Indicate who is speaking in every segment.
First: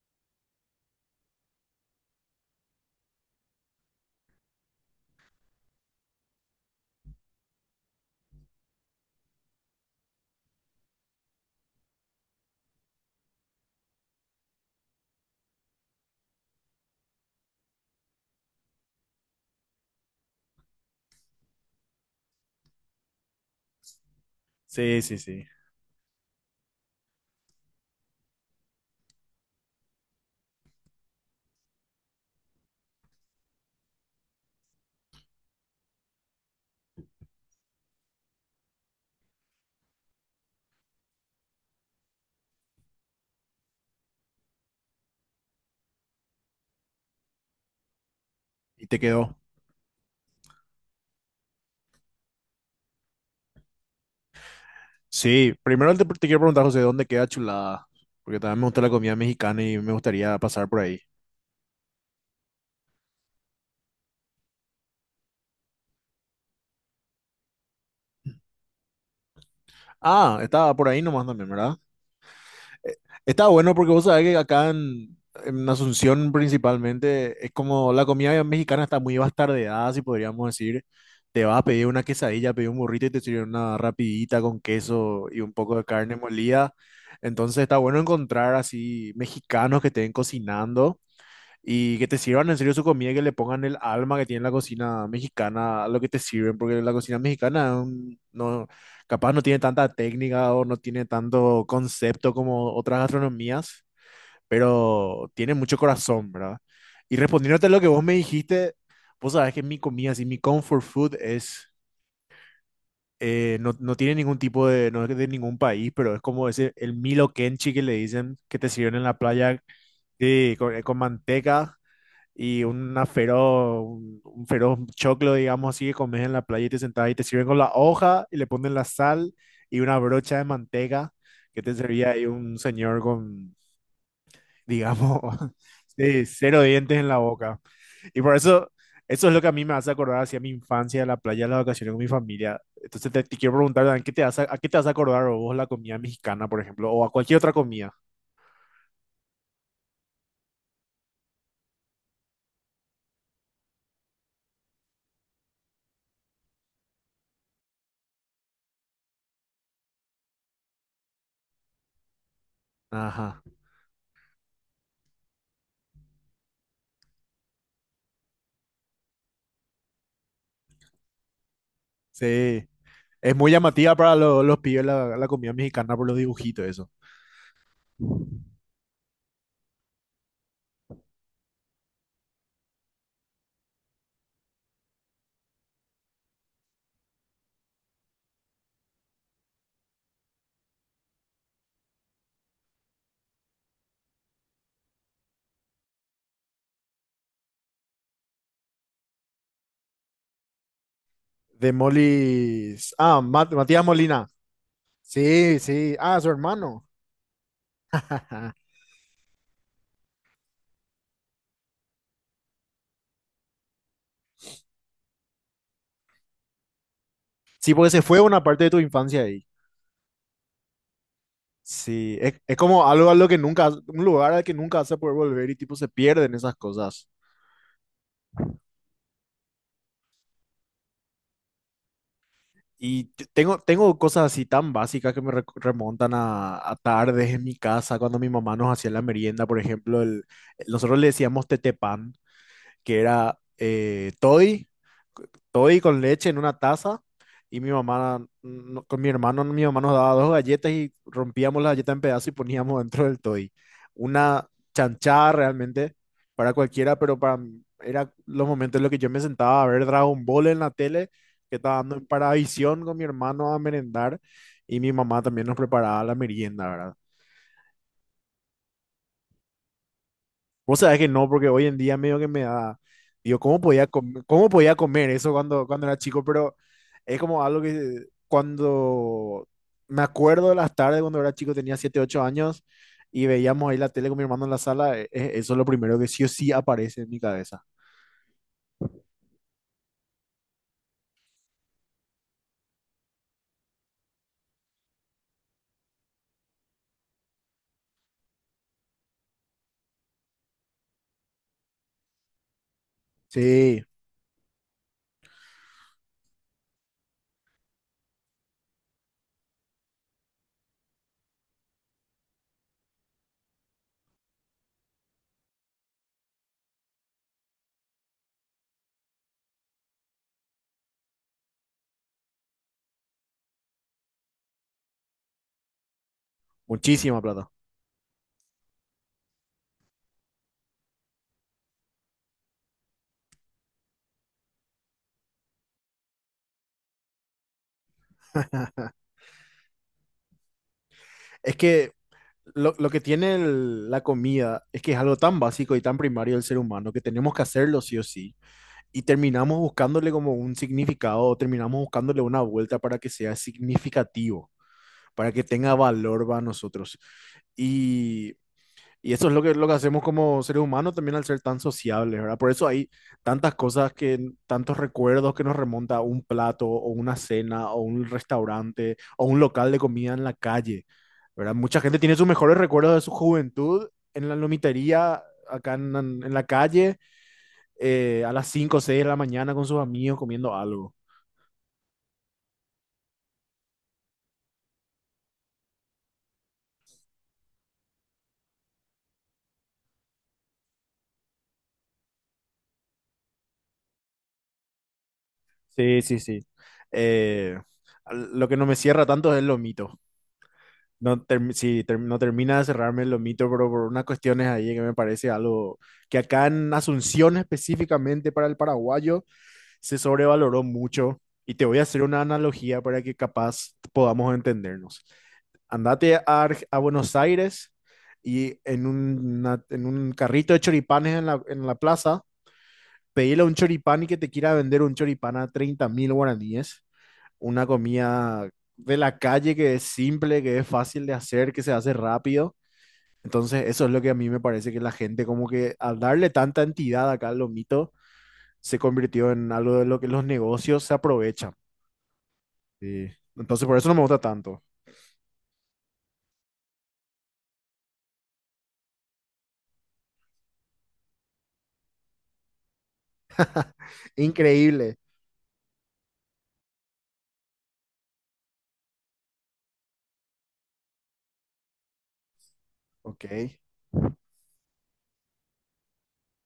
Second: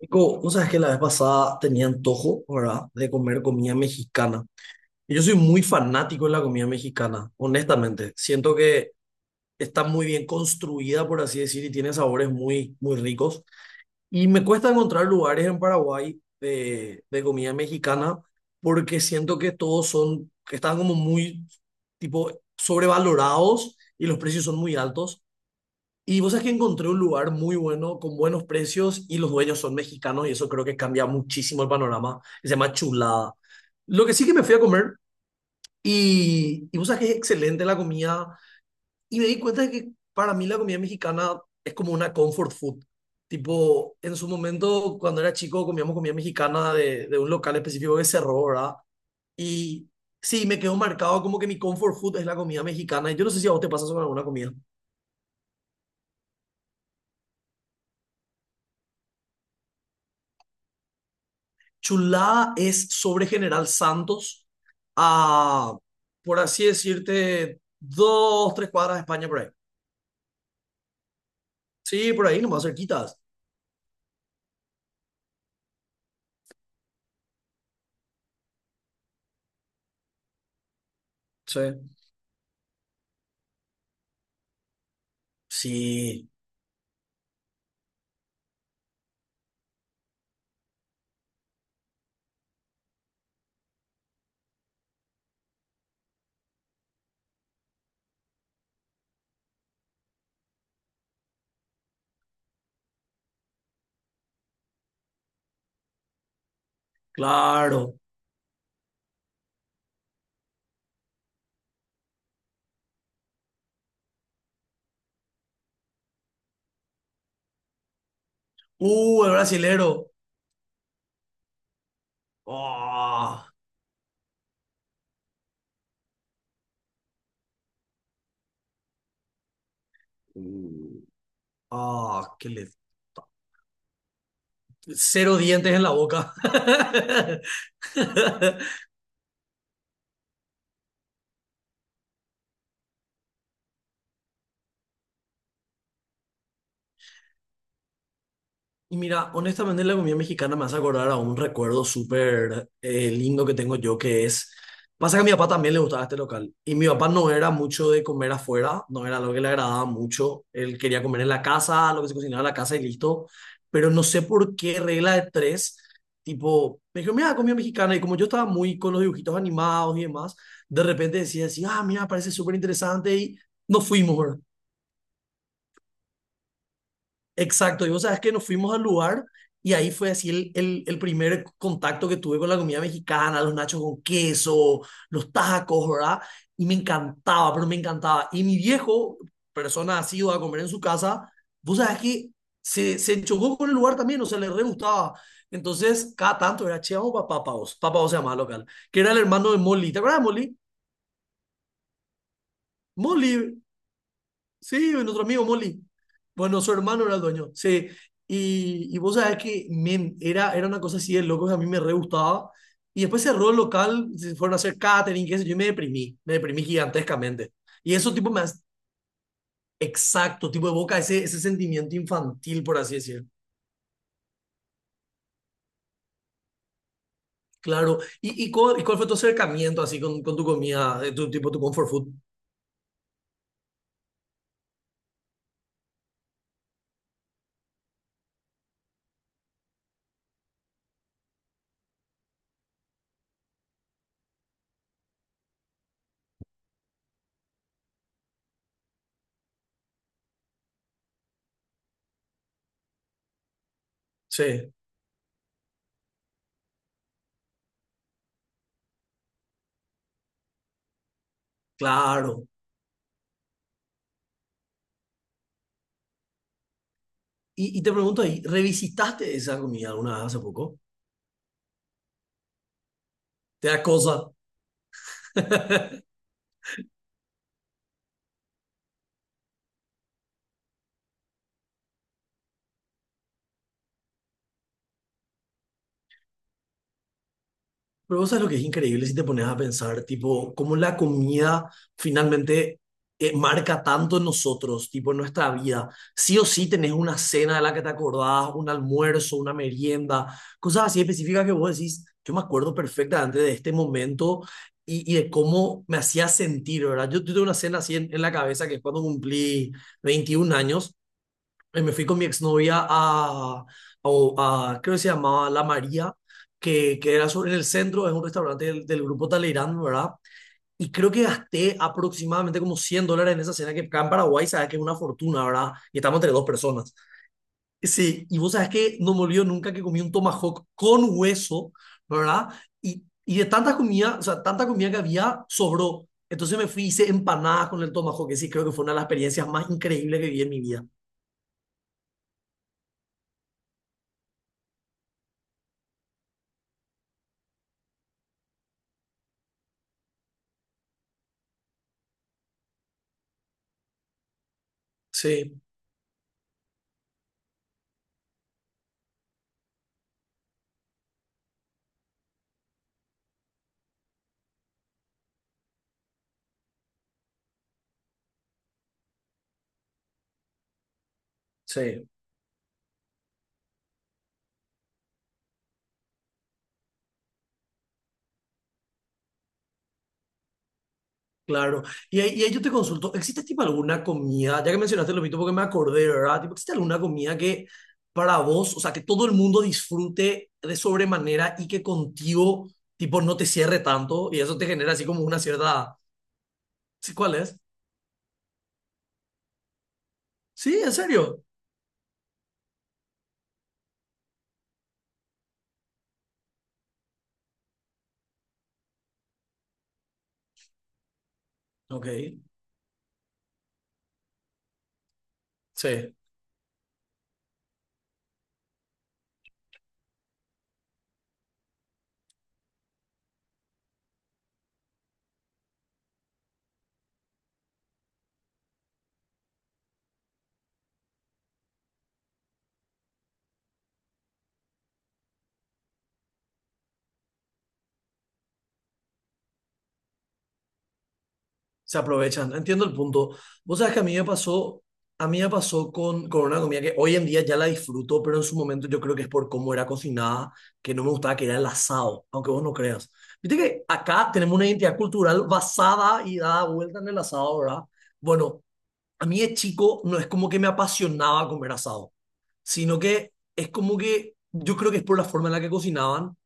Speaker 1: Nico, vos sabés que la vez pasada tenía antojo, ¿verdad?, de comer comida mexicana. Y yo soy muy fanático de la comida mexicana, honestamente. Siento que está muy bien construida, por así decir, y tiene sabores muy, muy ricos. Y me cuesta encontrar lugares en Paraguay de comida mexicana porque siento que todos son, que están como muy, tipo, sobrevalorados y los precios son muy
Speaker 2: Sí, sí,
Speaker 1: altos.
Speaker 2: sí.
Speaker 1: Y vos sabés que encontré un lugar muy bueno, con buenos precios, y los dueños son mexicanos, y eso creo que cambia muchísimo el panorama. Se llama Chulada. Lo que sí que me fui a comer, y vos sabés que es excelente la comida, y me di cuenta de que para mí la comida mexicana es como una comfort food. Tipo, en su momento, cuando era chico, comíamos comida mexicana de un local específico que cerró, ¿verdad?
Speaker 2: Y te quedó.
Speaker 1: Y sí, me quedó marcado como que mi comfort food es la comida mexicana, y yo no sé si a vos te pasa eso con alguna comida.
Speaker 2: Sí, primero te quiero preguntar, José, ¿dónde queda Chulada? Porque también me gusta la comida mexicana y me gustaría pasar por ahí.
Speaker 1: Chulá es sobre General Santos, a, por así decirte, dos, tres cuadras de España por ahí.
Speaker 2: Ah, estaba por ahí nomás también, ¿verdad?
Speaker 1: Sí, por ahí, nomás
Speaker 2: Eh,
Speaker 1: cerquitas.
Speaker 2: Está bueno porque vos sabés que acá en Asunción principalmente es como la comida mexicana está muy bastardeada, si podríamos decir. Te vas
Speaker 1: Sí.
Speaker 2: a pedir una quesadilla, pedir un burrito y te sirven una rapidita con queso y un poco de carne
Speaker 1: Sí,
Speaker 2: molida. Entonces está bueno encontrar así mexicanos que estén cocinando y que te sirvan en serio su comida, que le pongan el alma que tiene la cocina mexicana a lo que te sirven, porque la cocina mexicana no, capaz no tiene tanta técnica o no tiene tanto concepto como otras gastronomías, pero tiene mucho corazón, ¿verdad? Y respondiéndote a lo que
Speaker 1: claro.
Speaker 2: vos me dijiste, vos sabés que mi comida, así, mi comfort food es, no, no tiene ningún tipo de, no es de ningún país, pero es como ese, el Milo Kenchi que le dicen que te sirven en la
Speaker 1: El
Speaker 2: playa,
Speaker 1: brasilero.
Speaker 2: sí, con manteca y una
Speaker 1: Ah.
Speaker 2: feroz, un feroz choclo, digamos así, que comes en la playa y te sentás y te sirven con la hoja y le ponen la sal y una brocha de
Speaker 1: Uh.
Speaker 2: manteca que te servía ahí
Speaker 1: Ah, que
Speaker 2: un
Speaker 1: le...
Speaker 2: señor con, digamos,
Speaker 1: Cero dientes en la
Speaker 2: sí,
Speaker 1: boca.
Speaker 2: cero dientes en la boca. Y por eso, eso es lo que a mí me hace acordar hacia mi infancia, la playa, las vacaciones con mi familia. Entonces te quiero preguntar, Dan, ¿qué te hace, a qué te hace acordar vos la comida mexicana, por ejemplo, o a cualquier otra comida?
Speaker 1: Y mira, honestamente la comida mexicana me hace acordar a un recuerdo súper lindo que tengo yo, que es, pasa que a mi papá también le gustaba este local y mi papá no era mucho de comer afuera, no era lo que le agradaba mucho, él quería comer en la casa, lo que se cocinaba en la casa y listo,
Speaker 2: Ajá.
Speaker 1: pero no sé por qué regla de tres, tipo, me dijo, mira, comida mexicana y como yo estaba muy con los dibujitos animados y demás, de repente decía así, ah, mira, parece súper
Speaker 2: Sí.
Speaker 1: interesante
Speaker 2: Es
Speaker 1: y
Speaker 2: muy
Speaker 1: nos
Speaker 2: llamativa para
Speaker 1: fuimos, ¿verdad?
Speaker 2: los pibes la comida mexicana por los dibujitos, eso.
Speaker 1: Exacto, y vos sabes que nos fuimos al lugar y ahí fue así el primer contacto que tuve con la comida mexicana, los nachos con queso, los tacos, ¿verdad? Y me encantaba, pero me encantaba. Y mi viejo, persona asidua a comer en su casa, vos sabes que se chocó con el lugar también, o sea, le re gustaba. Entonces, cada tanto era, che, vamos para Papá Vos, Papá Oz se llamaba el local, que era el hermano de Molly. ¿Te acuerdas de Molly?
Speaker 2: De Molis. Ah,
Speaker 1: Molly.
Speaker 2: Matías Molina.
Speaker 1: Sí, nuestro amigo
Speaker 2: Sí,
Speaker 1: Molly.
Speaker 2: sí. Ah, su
Speaker 1: Bueno, su
Speaker 2: hermano.
Speaker 1: hermano era el dueño. Sí. Y vos sabés que era una cosa así de loco que a mí me re gustaba. Y después cerró el local, se fueron a hacer catering, qué sé yo, y me deprimí. Me deprimí gigantescamente.
Speaker 2: Sí, porque
Speaker 1: Y
Speaker 2: se
Speaker 1: eso,
Speaker 2: fue
Speaker 1: tipo,
Speaker 2: una parte de tu infancia ahí.
Speaker 1: exacto, tipo, evoca ese, sentimiento
Speaker 2: Sí, es
Speaker 1: infantil, por
Speaker 2: como
Speaker 1: así
Speaker 2: algo a
Speaker 1: decir.
Speaker 2: lo que nunca, un lugar al que nunca vas a poder volver y tipo se pierden esas cosas.
Speaker 1: Claro. ¿Y cuál fue tu acercamiento así con, tu comida, tu comfort food?
Speaker 2: Y tengo cosas así tan básicas que me remontan a tardes en mi casa, cuando mi mamá nos hacía la merienda, por ejemplo, nosotros le decíamos tetepán, que era toddy con leche en una taza. Y mi mamá, con mi hermano, mi mamá nos daba dos galletas y rompíamos la galleta en pedazos y poníamos dentro del toddy. Una
Speaker 1: Sí,
Speaker 2: chanchada realmente para cualquiera, pero para mí era los momentos en los que yo me sentaba a ver Dragon Ball en la tele, que estaba dando en
Speaker 1: claro.
Speaker 2: Paravisión con mi hermano a merendar. Y mi mamá también nos preparaba la merienda, ¿verdad?
Speaker 1: Y te pregunto ahí, ¿revisitaste esa comida alguna vez hace
Speaker 2: Vos
Speaker 1: poco?
Speaker 2: sabés que no, porque hoy en día medio que me da, digo, ¿cómo
Speaker 1: ¿Te da
Speaker 2: podía, com-
Speaker 1: cosa?
Speaker 2: cómo podía comer eso cuando, cuando era chico? Pero es como algo que cuando me acuerdo de las tardes cuando era chico, tenía 7 8 años y veíamos ahí la tele con mi hermano en la sala, eso es lo primero que sí o sí aparece en mi cabeza.
Speaker 1: Pero vos sabés lo que es increíble si te pones a pensar, tipo, cómo la comida finalmente marca tanto en nosotros, tipo, en nuestra vida. Sí o sí tenés una cena de la que te acordás, un almuerzo, una merienda, cosas así específicas que vos decís, yo me acuerdo perfectamente de este
Speaker 2: Sí,
Speaker 1: momento y de cómo me hacía sentir, ¿verdad? Yo tuve una cena así en la cabeza que es cuando cumplí 21 años. Me fui con mi exnovia creo que se llamaba La María, que era sobre en el centro, es un restaurante del grupo Talleyrand, ¿verdad? Y creo que gasté aproximadamente como $100 en esa cena, que acá en Paraguay sabes que es una fortuna, ¿verdad? Y estamos entre dos personas.
Speaker 2: muchísima plata.
Speaker 1: Sí, y vos sabes que no me olvido nunca que comí un tomahawk con hueso, ¿verdad? Y de tanta comida, o sea, tanta comida que había, sobró. Entonces me fui, hice empanadas con el tomahawk, que sí, creo que fue una de las experiencias más increíbles que viví en mi vida.
Speaker 2: Es que lo que tiene la comida es que es algo tan básico y tan primario del ser humano que tenemos que hacerlo sí o sí y terminamos buscándole como un significado o terminamos buscándole una vuelta para que sea significativo, para que
Speaker 1: Sí,
Speaker 2: tenga valor para nosotros. Y y eso es lo que hacemos como seres humanos también al ser tan sociables, ¿verdad? Por eso hay tantas cosas que, tantos recuerdos que nos remonta a un plato o una cena o un restaurante o un local de comida en la calle, ¿verdad? Mucha gente
Speaker 1: sí.
Speaker 2: tiene sus mejores recuerdos de su juventud en la lomitería, acá en la calle, a las 5 o 6 de la mañana con sus amigos comiendo algo.
Speaker 1: Claro. Y ahí yo te consulto, ¿existe tipo alguna comida, ya que mencionaste lo mismo porque me acordé, ¿verdad? Tipo, ¿existe alguna comida que para vos, o sea, que todo el mundo disfrute de sobremanera y que contigo, tipo, no te cierre tanto y eso te genera así como una cierta...?
Speaker 2: Sí, sí, sí.
Speaker 1: ¿Sí, cuál es?
Speaker 2: Eh, lo que no me cierra tanto es el lomito.
Speaker 1: Sí, en
Speaker 2: No
Speaker 1: serio.
Speaker 2: term- si ter- no termina de cerrarme el lomito, pero por unas cuestiones ahí que me parece algo que acá en Asunción específicamente para el paraguayo se sobrevaloró mucho. Y te voy a hacer
Speaker 1: Ok,
Speaker 2: una analogía para que capaz podamos entendernos.
Speaker 1: sí.
Speaker 2: Andate a, a Buenos Aires y en, un, en un carrito de choripanes en la plaza, pedile a un choripán y que te quiera vender un choripán a 30.000 guaraníes, una comida de la calle que es simple, que es fácil de hacer, que se hace rápido. Entonces, eso es lo que a mí me parece que la gente, como que al darle tanta entidad acá al lomito, se convirtió en algo de lo que los negocios se aprovechan.
Speaker 1: Se aprovechan. Entiendo el
Speaker 2: Sí.
Speaker 1: punto.
Speaker 2: Entonces, por
Speaker 1: Vos
Speaker 2: eso no
Speaker 1: sabés
Speaker 2: me
Speaker 1: que a mí
Speaker 2: gusta
Speaker 1: me
Speaker 2: tanto.
Speaker 1: pasó, a mí me pasó con, una comida que hoy en día ya la disfruto, pero en su momento yo creo que es por cómo era cocinada, que no me gustaba, que era el asado, aunque vos no creas. Viste que acá tenemos una
Speaker 2: Increíble.
Speaker 1: identidad cultural basada y dada vuelta en el asado, ¿verdad? Bueno, a mí de chico no es como que me apasionaba comer asado, sino
Speaker 2: Ok,
Speaker 1: que es como que yo creo que es por la forma en la que cocinaban,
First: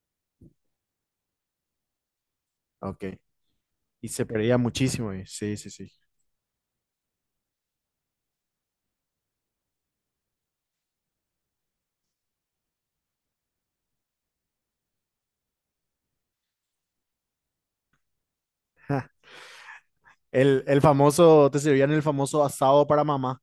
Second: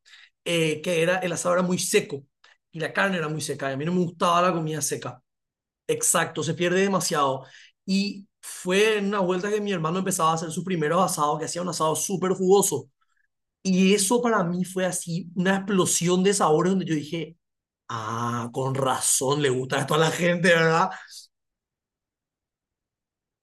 Speaker 1: que era, el asado era muy seco y la
Speaker 2: ok.
Speaker 1: carne era muy seca y a mí no me
Speaker 2: Y se
Speaker 1: gustaba la
Speaker 2: perdía
Speaker 1: comida
Speaker 2: muchísimo.
Speaker 1: seca.
Speaker 2: Sí, sí, sí.
Speaker 1: Exacto, se pierde demasiado. Y fue en una vuelta que mi hermano empezaba a hacer sus primeros asados, que hacía un asado súper jugoso. Y eso para mí fue así una explosión de sabores donde yo dije, ah, con razón le gusta esto a la gente,
Speaker 2: El
Speaker 1: ¿verdad?
Speaker 2: famoso, te servían el famoso asado para mamá.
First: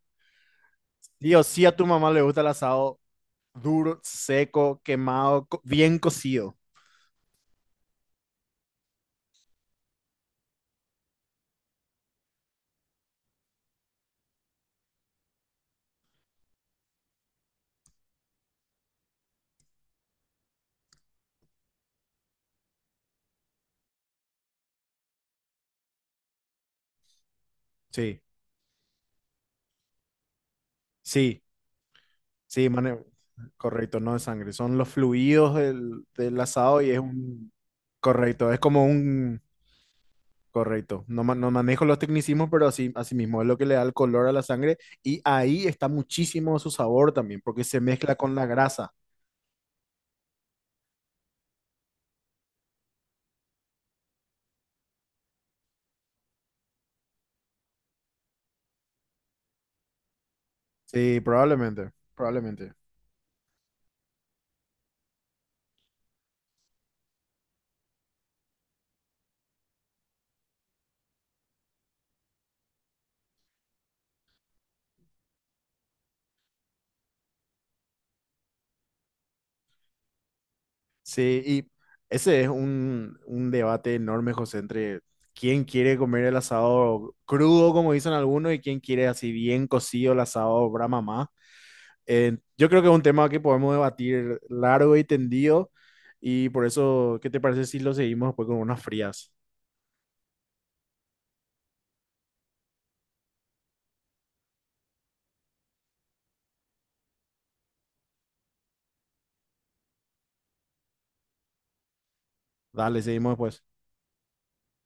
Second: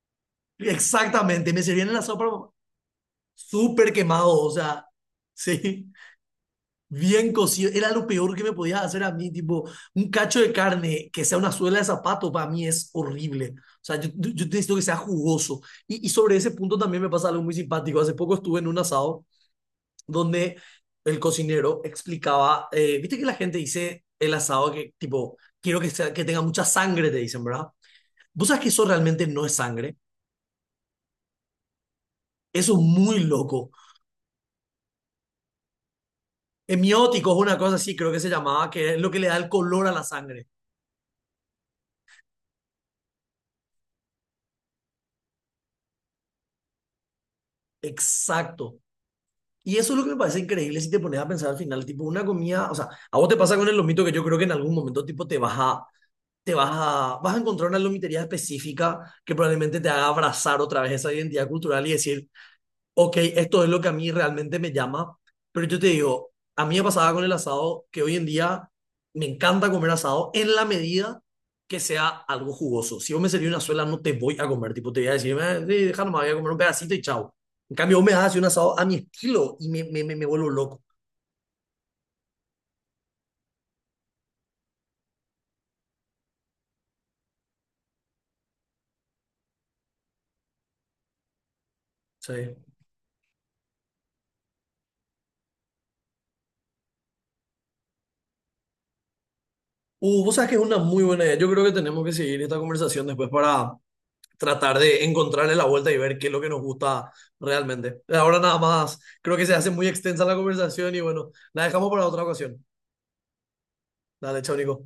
Speaker 2: Dios,
Speaker 1: Exactamente, me
Speaker 2: sí, a tu
Speaker 1: servían el
Speaker 2: mamá
Speaker 1: asado
Speaker 2: le gusta el
Speaker 1: pero
Speaker 2: asado
Speaker 1: súper
Speaker 2: duro,
Speaker 1: quemado, o
Speaker 2: seco,
Speaker 1: sea,
Speaker 2: quemado,
Speaker 1: sí.
Speaker 2: bien cocido.
Speaker 1: Bien cocido, era lo peor que me podías hacer a mí, tipo, un cacho de carne que sea una suela de zapato, para mí es horrible. O sea, yo necesito que sea jugoso. Y sobre ese punto también me pasa algo muy simpático. Hace poco estuve en un asado donde el cocinero explicaba, viste que la gente dice el asado que, tipo, quiero que, que tenga mucha sangre, te dicen, ¿verdad?
Speaker 2: Sí.
Speaker 1: Vos sabes que eso realmente no es sangre,
Speaker 2: Sí, sí,
Speaker 1: eso es
Speaker 2: mane-
Speaker 1: muy loco.
Speaker 2: correcto, no de sangre, son los fluidos del, del asado y es
Speaker 1: Hemiótico es
Speaker 2: un,
Speaker 1: una cosa así, creo que se
Speaker 2: correcto, es
Speaker 1: llamaba,
Speaker 2: como
Speaker 1: que es lo que le da
Speaker 2: un,
Speaker 1: el color a la sangre.
Speaker 2: correcto, no, no manejo los tecnicismos, pero así, así mismo es lo que le da el color a la sangre y ahí está muchísimo su sabor también, porque se mezcla con la
Speaker 1: Exacto.
Speaker 2: grasa.
Speaker 1: Y eso es lo que me parece increíble si te pones a pensar al final, tipo una comida, o sea, a vos te pasa con el lomito que yo creo que en algún momento tipo vas a encontrar una lomitería específica que probablemente te haga abrazar otra vez esa
Speaker 2: Sí,
Speaker 1: identidad cultural
Speaker 2: probablemente,
Speaker 1: y decir,
Speaker 2: probablemente.
Speaker 1: ok, esto es lo que a mí realmente me llama, pero yo te digo, a mí me pasaba con el asado que hoy en día me encanta comer asado en la medida que sea algo jugoso. Si vos me servís una suela, no te voy a comer, tipo, te voy a decir, sí, deja nomás, voy a comer un pedacito y chao." En cambio, vos me das así un asado a mi estilo y me vuelvo loco.
Speaker 2: Sí, y ese es un debate enorme, José, entre quién quiere comer el asado crudo, como dicen algunos, y quién quiere así bien cocido el asado Brahma más.
Speaker 1: Sí.
Speaker 2: Yo creo que es un tema que podemos debatir largo y tendido, y por eso, ¿qué te parece si lo seguimos después con unas frías?
Speaker 1: Vos sabes que es una muy buena idea. Yo creo que tenemos que seguir esta conversación después para tratar de encontrarle la vuelta y ver qué es lo que nos gusta realmente. Ahora nada más, creo que se hace muy extensa la conversación y bueno, la dejamos para otra ocasión.
Speaker 2: Dale, seguimos después.
Speaker 1: Dale, chao, Nico.